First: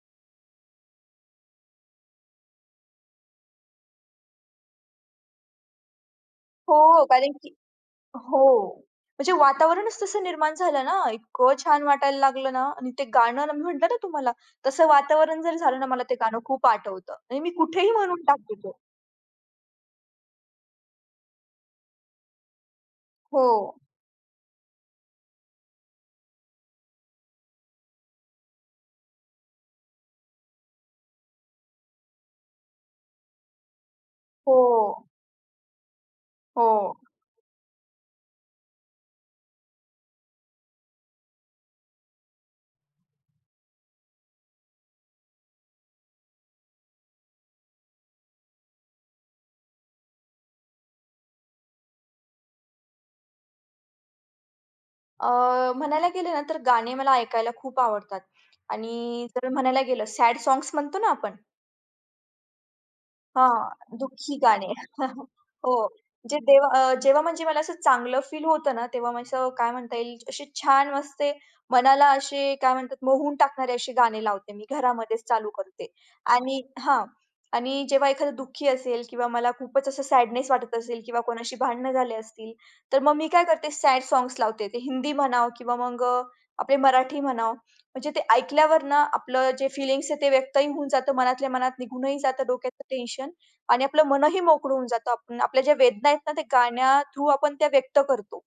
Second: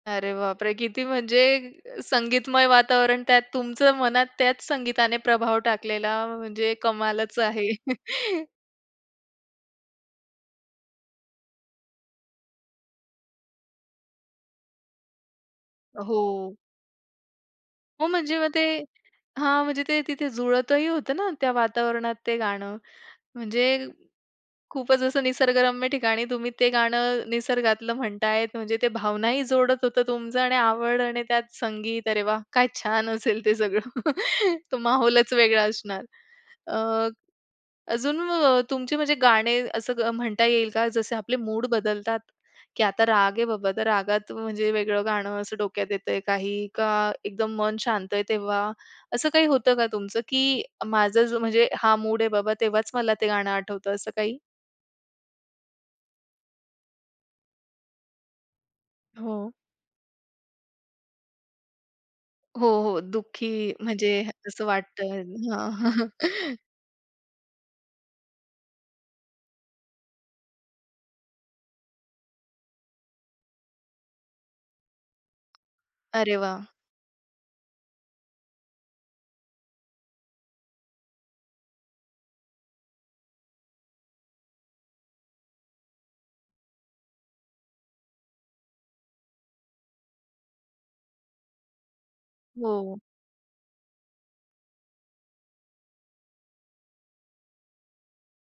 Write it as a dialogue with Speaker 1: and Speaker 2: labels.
Speaker 1: अरे बापरे! किती म्हणजे संगीतमय वातावरण त्यात तुमचं मनात त्याच संगीताने प्रभाव टाकलेला, म्हणजे
Speaker 2: हो. कारण
Speaker 1: कमालच
Speaker 2: की
Speaker 1: आहे.
Speaker 2: हो. म्हणजे वातावरणच तसं निर्माण झालं ना इतकं छान वाटायला लागलं ना आणि ते गाणं मी म्हटलं ना तुम्हाला तसं वातावरण जरी झालं ना
Speaker 1: अ,
Speaker 2: मला ते गाणं
Speaker 1: हो.
Speaker 2: खूप आठवतं आणि मी कुठेही
Speaker 1: हो,
Speaker 2: म्हणून
Speaker 1: म्हणजे मग
Speaker 2: टाकते
Speaker 1: ते
Speaker 2: तो.
Speaker 1: हां. म्हणजे ते तिथे जुळतही होतं ना त्या वातावरणात ते गाणं
Speaker 2: हो.
Speaker 1: म्हणजे खूपच असं निसर्गरम्य ठिकाणी तुम्ही ते गाणं निसर्गातलं म्हणताय, म्हणजे ते भावना ही जोडत होतं तुमचं आणि आवड आणि त्यात संगीत अरे वाह! काय छान असेल ते सगळं तो
Speaker 2: हो.
Speaker 1: माहौलच वेगळा असणार. अ,
Speaker 2: हो.
Speaker 1: अजून अ, तुमची म्हणजे गाणे असं म्हणता येईल का जसे आपले मूड बदलतात, की आता राग आहे बाबा, तर रागात म्हणजे वेगळं गाणं असं डोक्यात येतंय, काही का एकदम मन शांत आहे. तेव्हा असं काही होतं का तुमचं की माझं म्हणजे हा मूड आहे बाबा तेव्हाच मला ते गाणं आठवतं असं काही?
Speaker 2: अ, म्हणायला गेले ना तर गाणे मला ऐकायला खूप आवडतात. आणि जर
Speaker 1: हो.
Speaker 2: म्हणायला गेलं सॅड साँग्स म्हणतो ना आपण.
Speaker 1: हो, हो. दुःखी
Speaker 2: हां.
Speaker 1: म्हणजे
Speaker 2: दुःखी
Speaker 1: असं
Speaker 2: गाणे.
Speaker 1: वाटतं.
Speaker 2: हो.
Speaker 1: हां.
Speaker 2: जे देवा अ, जेव्हा म्हणजे मला असं चांगलं फील होतं ना, तेव्हा असं काय म्हणता येईल अशी छान वाजते मनाला, अशे काय म्हणतात, मोहून टाकणारे असे गाणे लावते मी, घरामध्येच चालू करते
Speaker 1: अरे वाह!
Speaker 2: आणि हां. आणि जेव्हा एखादं दुःखी असेल किंवा मला खूपच असं सॅडनेस वाटत असेल किंवा कोणाशी भांडण झाले असतील तर मग मी काय करते? सॅड साँग्स लावते. ते हिंदी म्हणावं किंवा मग आपले मराठी म्हणाव, म्हणजे ते ऐकल्यावर ना आपलं जे फिलिंग्स आहे, ते व्यक्तही होऊन जातं मनातल्या मनात निघूनही जातं डोक्यात
Speaker 1: हो.
Speaker 2: टेन्शन आणि आपलं मनही मोकळं होऊन जातं. आपल्या ज्या वेदना आहेत ना, ते गाण्या थ्रु आपण त्या व्यक्त करतो.